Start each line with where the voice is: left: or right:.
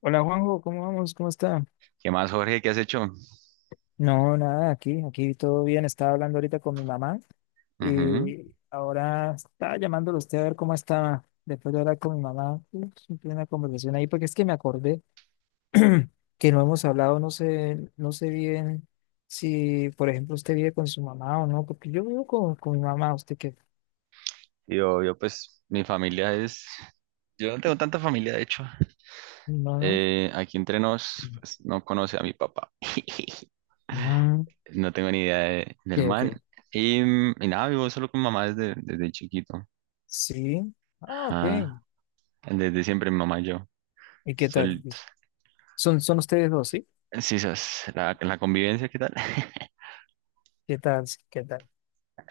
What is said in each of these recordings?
left: Hola Juanjo, ¿cómo vamos? ¿Cómo está?
right: ¿Qué más, Jorge? ¿Qué has hecho?
left: No, nada, aquí todo bien. Estaba hablando ahorita con mi mamá
right: Ujú.
left: y ahora estaba llamándolo a usted a ver cómo estaba. Después de hablar con mi mamá, uf, tuve una conversación ahí porque es que me acordé que no hemos hablado, no sé, no sé bien si, por ejemplo, usted vive con su mamá o no, porque yo vivo con mi mamá, usted qué,
right: Yo, pues, mi familia es... Yo no tengo tanta familia, de hecho.
left: no, no.
right: Aquí entre nos, pues, no conoce a mi papá.
left: Ah,
right: No tengo ni idea
left: ok,
right: del man.
left: ok.
right: Y nada, vivo solo con mamá desde chiquito.
left: Sí. Ah, ok.
right: Ajá. Desde siempre mi mamá y yo.
left: ¿Y qué tal?
right: Solitos.
left: ¿Son, son ustedes dos, sí?
right: Sí, sas, la convivencia, ¿qué tal?
left: ¿Qué tal? ¿Qué tal?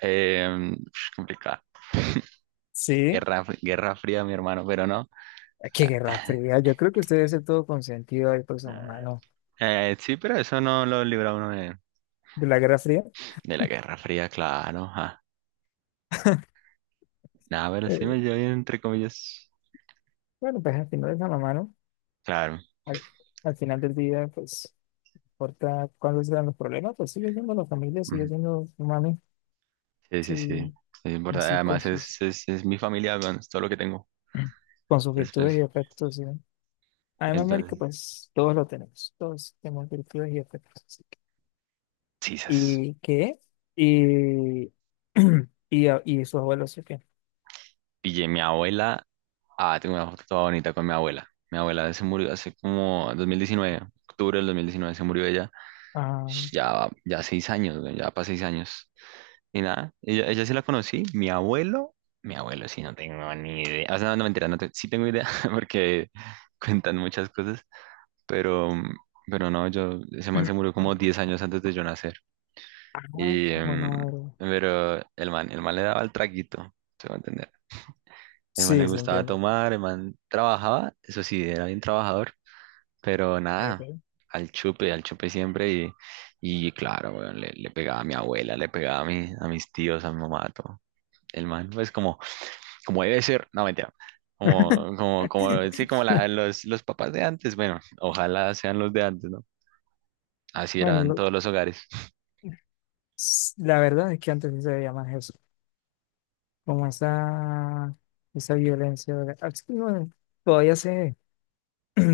right: Eh, Complicada.
left: Sí,
right: Guerra fría, mi hermano, pero no.
left: ah, qué
right: Ah,
left: guerra fría. Yo creo que usted debe ser todo consentido ahí por su mamá,
right: ah.
left: ¿no?
right: Sí, pero eso no lo libra uno de,
left: De la guerra fría.
right: De la Guerra Fría, claro. Ajá. Nah, pero sí me
left: Eh,
right: llevo bien, entre comillas.
left: bueno, pues al final es la mamá, ¿no?
right: Claro.
left: Al, al final del día, pues, importa cuáles sean los problemas, pues sigue siendo la familia, sigue
right: Ujú.
left: siendo su mami,
right: Sí, sí,
left: sí,
right: sí. Es importante.
left: así con
right: Además,
left: sus,
right: es mi familia, weón, es todo lo que tengo.
left: con sus virtudes
right: Después,
left: y defectos, ¿sí? Además, marica,
right: entonces,
left: pues todos lo tenemos, todos tenemos virtudes y defectos. Así que...
right: sí, sas.
left: ¿Y qué? Y, y, a- y sus abuelos, ¿sí qué?
right: Pillé mi abuela. Ah, tengo una foto toda bonita con mi abuela. Mi abuela se murió hace como 2019, octubre del 2019 se murió ella.
left: Ah,
right: Ya, ya 6 años, weón, ya para 6 años. Y nada, ella sí la conocí, mi abuelo sí no tengo ni idea, o sea, no, no, mentira, no te- sí tengo idea porque cuentan muchas cosas, pero, pero no, yo, ese man se murió como 10 años antes de yo nacer,
left: ah,
right: y,
left: bueno.
right: pero el man le daba el traguito, se va a entender, el man le
left: Sí, sí,
right: gustaba
left: entiendo.
right: tomar, el man trabajaba, eso sí, era bien trabajador, pero nada,
left: Ok,
right: al chupe siempre, y claro, weón, le pegaba a mi abuela, le pegaba a, mi- a mis tíos, a mi mamá, a todo el man, pues como, como debe ser, no mentira,
left: ok.
right: como, sí, como la- los, los papás de antes, bueno, ojalá sean los de antes, ¿no? Así
left: Bueno,
right: eran
left: lo-
right: todos los hogares.
left: s- la verdad es que antes sí se veía más eso, como esa violencia. ¿Verdad? Ah, sí, bueno, todavía se ve,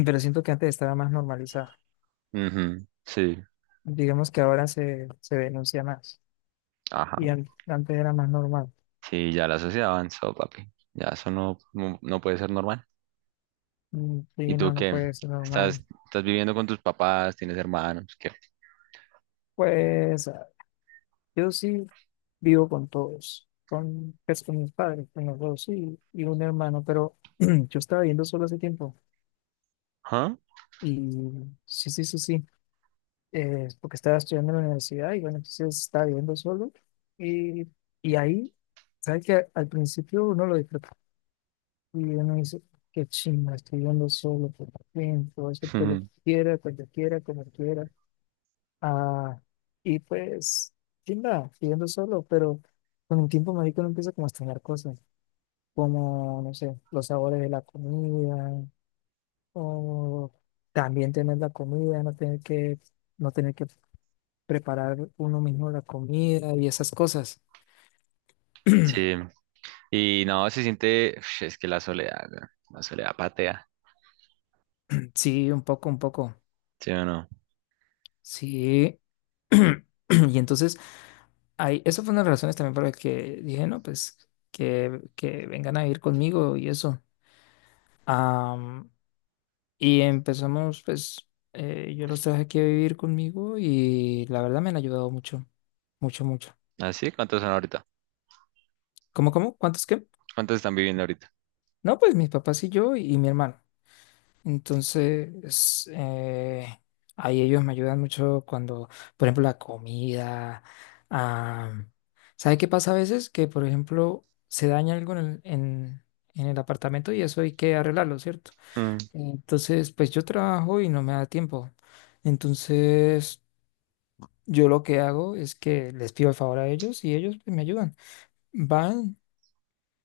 left: pero siento que antes estaba más normalizada.
right: Ujú, sí,
left: Digamos que ahora se denuncia más
right: ajá,
left: y an- antes era más normal.
right: sí, ya la sociedad avanzó, papi, ya eso no, no, no puede ser normal.
left: Mm,
right: ¿Y
left: sí,
right: tú
left: no, no
right: qué?
left: puede ser normal.
right: ¿Estás viviendo con tus papás? ¿Tienes hermanos? ¿Qué?
left: Pues yo sí vivo con todos, con, pues, con mis padres, con los dos y un hermano, pero yo estaba viviendo solo hace tiempo.
right: ¿Ah?
left: Y sí, sí, sí, sí, porque estaba estudiando en la universidad y bueno, entonces estaba viviendo solo. Y, y ahí, ¿sabes que al principio uno lo disfruta y uno dice, qué chimba, estoy viviendo solo por fin, puedo hacer todo lo
right: Ujú.
left: que quiera, cuando quiera, como quiera? Ah, y pues, chimba, viviendo solo, pero con el tiempo, marico, uno empieza como a extrañar cosas, como, no sé, los sabores de la comida, o también tener la comida, no tener que no tener que preparar uno mismo la comida y esas cosas.
right: Sí, y no, se siente, uf, es que la soledad, weón, la soledad patea,
left: Sí, un poco, un poco.
right: ¿sí o no?
left: Sí. Y entonces, ahí, eso fue una de las razones también por las que dije, no, pues que vengan a vivir conmigo y eso. Am, y empezamos, pues, yo los traje aquí a vivir conmigo y la verdad me han ayudado mucho, mucho, mucho.
right: ¿Así? ¿Cuántos son ahorita?
left: ¿Cómo, cómo? ¿Cuántos qué?
right: ¿Cuántos están viviendo ahorita?
left: No, pues mis papás y yo y mi hermano. Entonces, ahí ellos me ayudan mucho cuando, por ejemplo, la comida. ah, ¿Sabe qué pasa a veces? Que, por ejemplo, se daña algo en el apartamento y eso hay que arreglarlo, ¿cierto? Entonces, pues yo trabajo y no me da tiempo. Entonces, yo lo que hago es que les pido el favor a ellos y ellos pues, me ayudan. Van.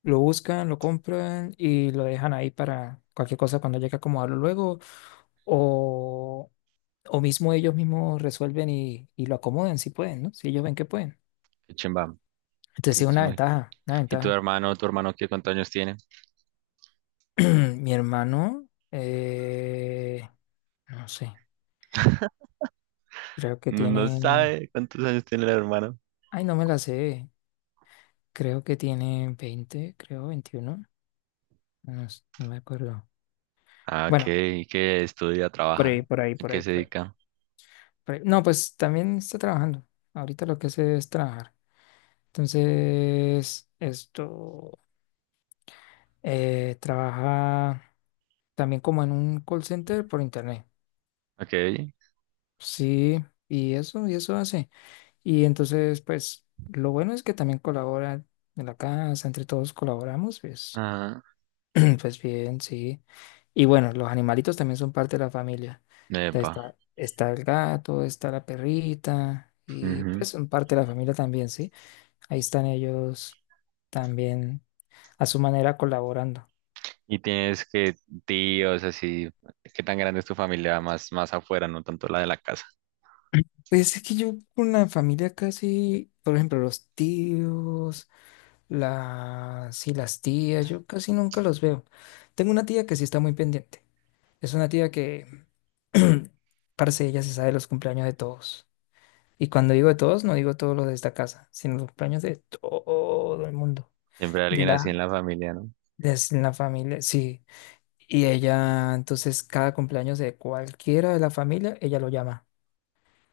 left: Lo buscan, lo compran y lo dejan ahí para cualquier cosa cuando llegue a acomodarlo luego. O, o mismo ellos mismos resuelven y lo acomodan si pueden, ¿no? Si ellos ven que pueden.
right: Qué chimba.
left: Entonces
right: Qué
left: sí, una
right: chimba.
left: ventaja, una
right: ¿Y
left: ventaja.
right: tu hermano qué cuántos años tiene?
left: Mi hermano, no sé, creo que
right: No, no
left: tiene,
right: sabe cuántos años tiene el hermano.
left: ay, no me la sé, creo que tiene 20, creo 21, no, s- no me acuerdo.
right: Ah, ok.
left: Bueno,
right: ¿Y qué estudia,
left: por
right: trabaja?
left: ahí, por ahí,
right: ¿A
left: por
right: qué
left: ahí,
right: se
left: por ahí,
right: dedica?
left: por ahí. No, pues también está trabajando. Ahorita lo que hace es trabajar. Entonces, esto trabaja también como en un call center por internet.
right: Ok.
left: Sí, y eso hace. Y entonces, pues, lo bueno es que también colabora en la casa, entre todos colaboramos, pues,
right: Ah,
left: pues bien, sí. Y bueno, los animalitos también son parte de la familia. Entonces,
right: epa.
left: está, está el gato, está la perrita, y
right: Ujú.
left: pues son parte de la familia también, sí. Ahí están ellos también a su manera colaborando.
right: ¿Y tienes que tíos así? ¿Qué tan grande es tu familia? Más, más afuera, no tanto la de la casa.
left: Pues es que yo con la familia casi, por ejemplo, los tíos, las, sí, las tías, yo casi nunca los veo. Tengo una tía que sí está muy pendiente. Es una tía que, parce, ella se sabe los cumpleaños de todos. Y cuando digo de todos, no digo todos los de esta casa, sino los cumpleaños de todo el mundo.
right: Siempre hay
left: De
right: alguien así
left: la,
right: en la familia, ¿no?
left: de la familia, sí. Y ella, entonces, cada cumpleaños de cualquiera de la familia, ella lo llama.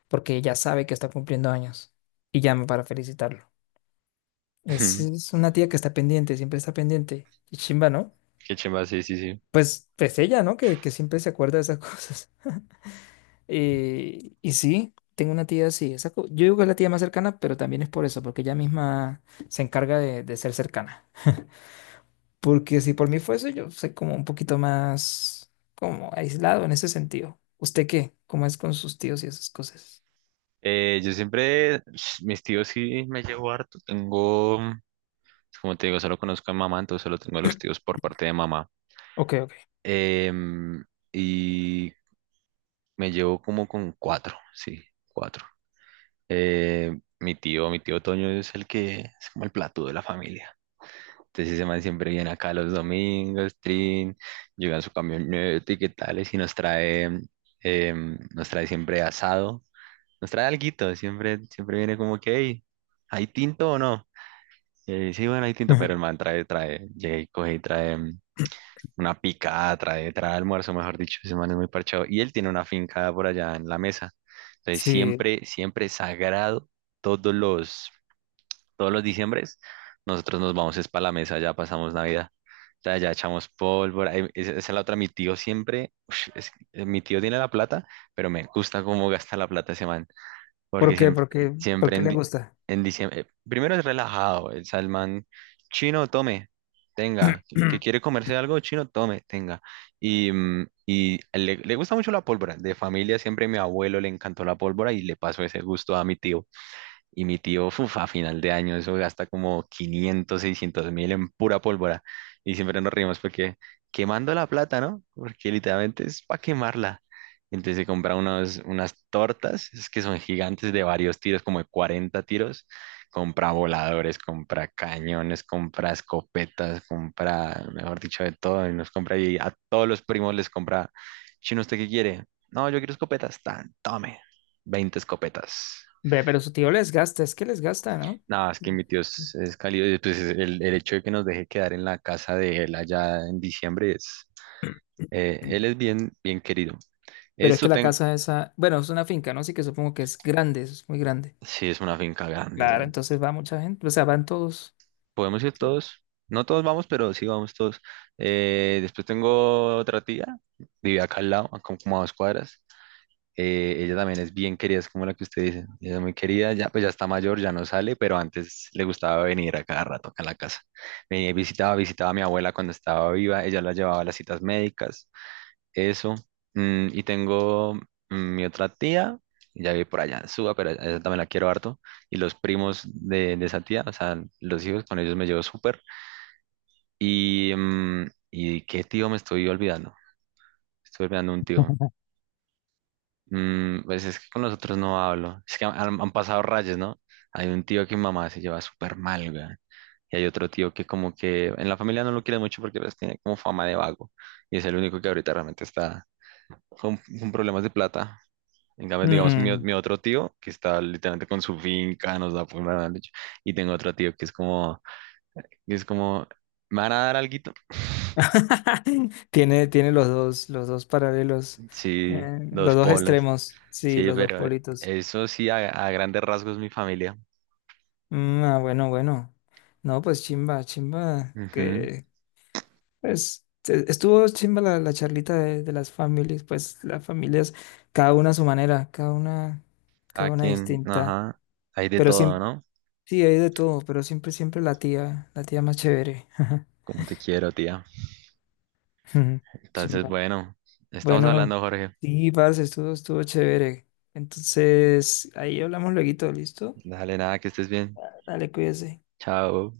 left: Porque ya sabe que está cumpliendo años y llama para felicitarlo. Es una tía que está pendiente, siempre está pendiente. Y chimba, ¿no?
right: Qué chimba, sí, sí, sí.
left: Pues, pues ella, ¿no? Que siempre se acuerda de esas cosas. Y sí, tengo una tía así. Esa co- yo digo que es la tía más cercana, pero también es por eso, porque ella misma se encarga de ser cercana. Porque si por mí fuese, yo soy como un poquito más como aislado en ese sentido. ¿Usted qué? ¿Cómo es con sus tíos y esas cosas?
right: Yo siempre, mis tíos sí me llevo harto. Tengo. Como te digo, solo conozco a mi mamá, entonces solo tengo a los tíos por parte de mamá.
left: Ok, ok.
right: Em, y me llevo como con cuatro, sí, cuatro. Mi tío Toño es el que es como el plato de la familia. Entonces ese man siempre viene acá los domingos, trin, llega en su camioneta y qué tales, y si nos trae, nos trae siempre asado, nos trae alguito, siempre, siempre viene como que, "Hey, ¿hay tinto o no? Sí, bueno, hay tinto, pero
left: Ujú.
right: el man llega y coge y trae. Una picada, trae almuerzo, mejor dicho, ese man es muy parchado. Y él tiene una finca por allá en la mesa. Entonces,
left: Sí.
right: siempre sagrado, todos los, todos los diciembres, nosotros nos vamos es para la mesa, ya pasamos Navidad. Ya echamos pólvora. Esa es la otra, mi tío siempre, ush, es que, mi tío tiene la plata, pero me gusta cómo gasta la plata ese man. Porque
left: ¿Por qué?
right: siempre,
left: ¿Por qué? ¿Por
right: siempre
left: qué
right: en,
left: le
right: di-
left: gusta?
right: en diciembre, primero es relajado, el salmán chino, tome, tenga, que quiere comerse algo chino, tome, tenga. Y le gusta mucho la pólvora, de familia siempre mi abuelo le encantó la pólvora y le pasó ese gusto a mi tío. Y mi tío, uf, a final de año, eso gasta como 500 600 mil en pura pólvora. Y siempre nos reímos porque quemando la plata, ¿no? Porque literalmente es para quemarla. Entonces se compra unos, unas tortas, es que son gigantes de varios tiros, como de 40 tiros. Compra voladores, compra cañones, compra escopetas, compra, mejor dicho, de todo. Y nos compra y a todos los primos les compra, chino, ¿usted qué quiere? No, yo quiero escopetas. Tan, tome, 20 escopetas.
left: Ve, pero su tío les gasta, es que les gasta, ¿no?
right: Nada, es que mi tío es cálido. Y, pues, es el hecho de que nos deje quedar en la casa de él allá en diciembre es. Él es bien, bien querido.
left: Pero es
right: Esto
left: que la
right: ten.
left: casa esa, bueno, es una finca, ¿no? Así que supongo que es grande, es muy grande.
right: Sí, es una finca grande,
left: Claro,
right: weón.
left: entonces va mucha gente, o sea, van todos.
right: Podemos ir
left: Sí.
right: todos. No todos vamos, pero sí vamos todos. Después tengo otra tía, vive acá al lado, a como a 2 cuadras. Ella también es bien querida, es como la que usted dice. Ella es muy querida, ya pues ya está mayor, ya no sale, pero antes le gustaba venir a cada rato acá a la casa. Venía y visitaba, visitaba a mi abuela cuando estaba viva, ella la llevaba a las citas médicas, eso. Y tengo mi otra tía, ya vive por allá en Suba, pero a ella también la quiero harto. Y los primos de esa tía, o sea, los hijos, con ellos me llevo súper. Y, mm, ¿Y qué tío me estoy olvidando? Estoy olvidando un tío. Pues es que con nosotros no hablo. Es que han pasado rayas, ¿no? Hay un tío que mi mamá se lleva súper mal, güey. Y hay otro tío que como que en la familia no lo quiere mucho porque pues, tiene como fama de vago. Y es el único que ahorita realmente está con problemas de plata. En cambio, digamos, mi, o-
left: Mm.
right: mi otro tío que está literalmente con su finca, nos da por la leche. Y tengo otro tío que es como, que es como, ¿me van a dar alguito?
left: Tiene, tiene los dos paralelos,
right: Sí,
left: los
right: dos
left: dos
right: polos.
left: extremos, sí,
right: Sí,
left: los dos
right: pero
left: politos.
right: eso sí, a grandes rasgos mi familia.
left: Mm, ah, bueno, bueno. No, pues chimba, chimba,
right: Ujú.
left: que, pues e- estuvo chimba la, la charlita de las familias, pues las familias, cada una a su manera,
right: Cada
left: cada una
right: quien,
left: distinta,
right: ajá, hay de
left: pero
right: todo,
left: siempre,
right: ¿no?
left: sí, hay de todo, pero siempre, siempre la tía más chévere.
right: Como te quiero, tía.
left: Ujú.
right: Entonces,
left: Chimba.
right: bueno, estamos
left: Bueno,
right: hablando, Jorge.
left: sí, parce, estuvo, estuvo chévere. Entonces, ahí hablamos lueguito, ¿listo?
right: Dale, nada, que estés bien.
left: Dale, cuídese.
right: Chao.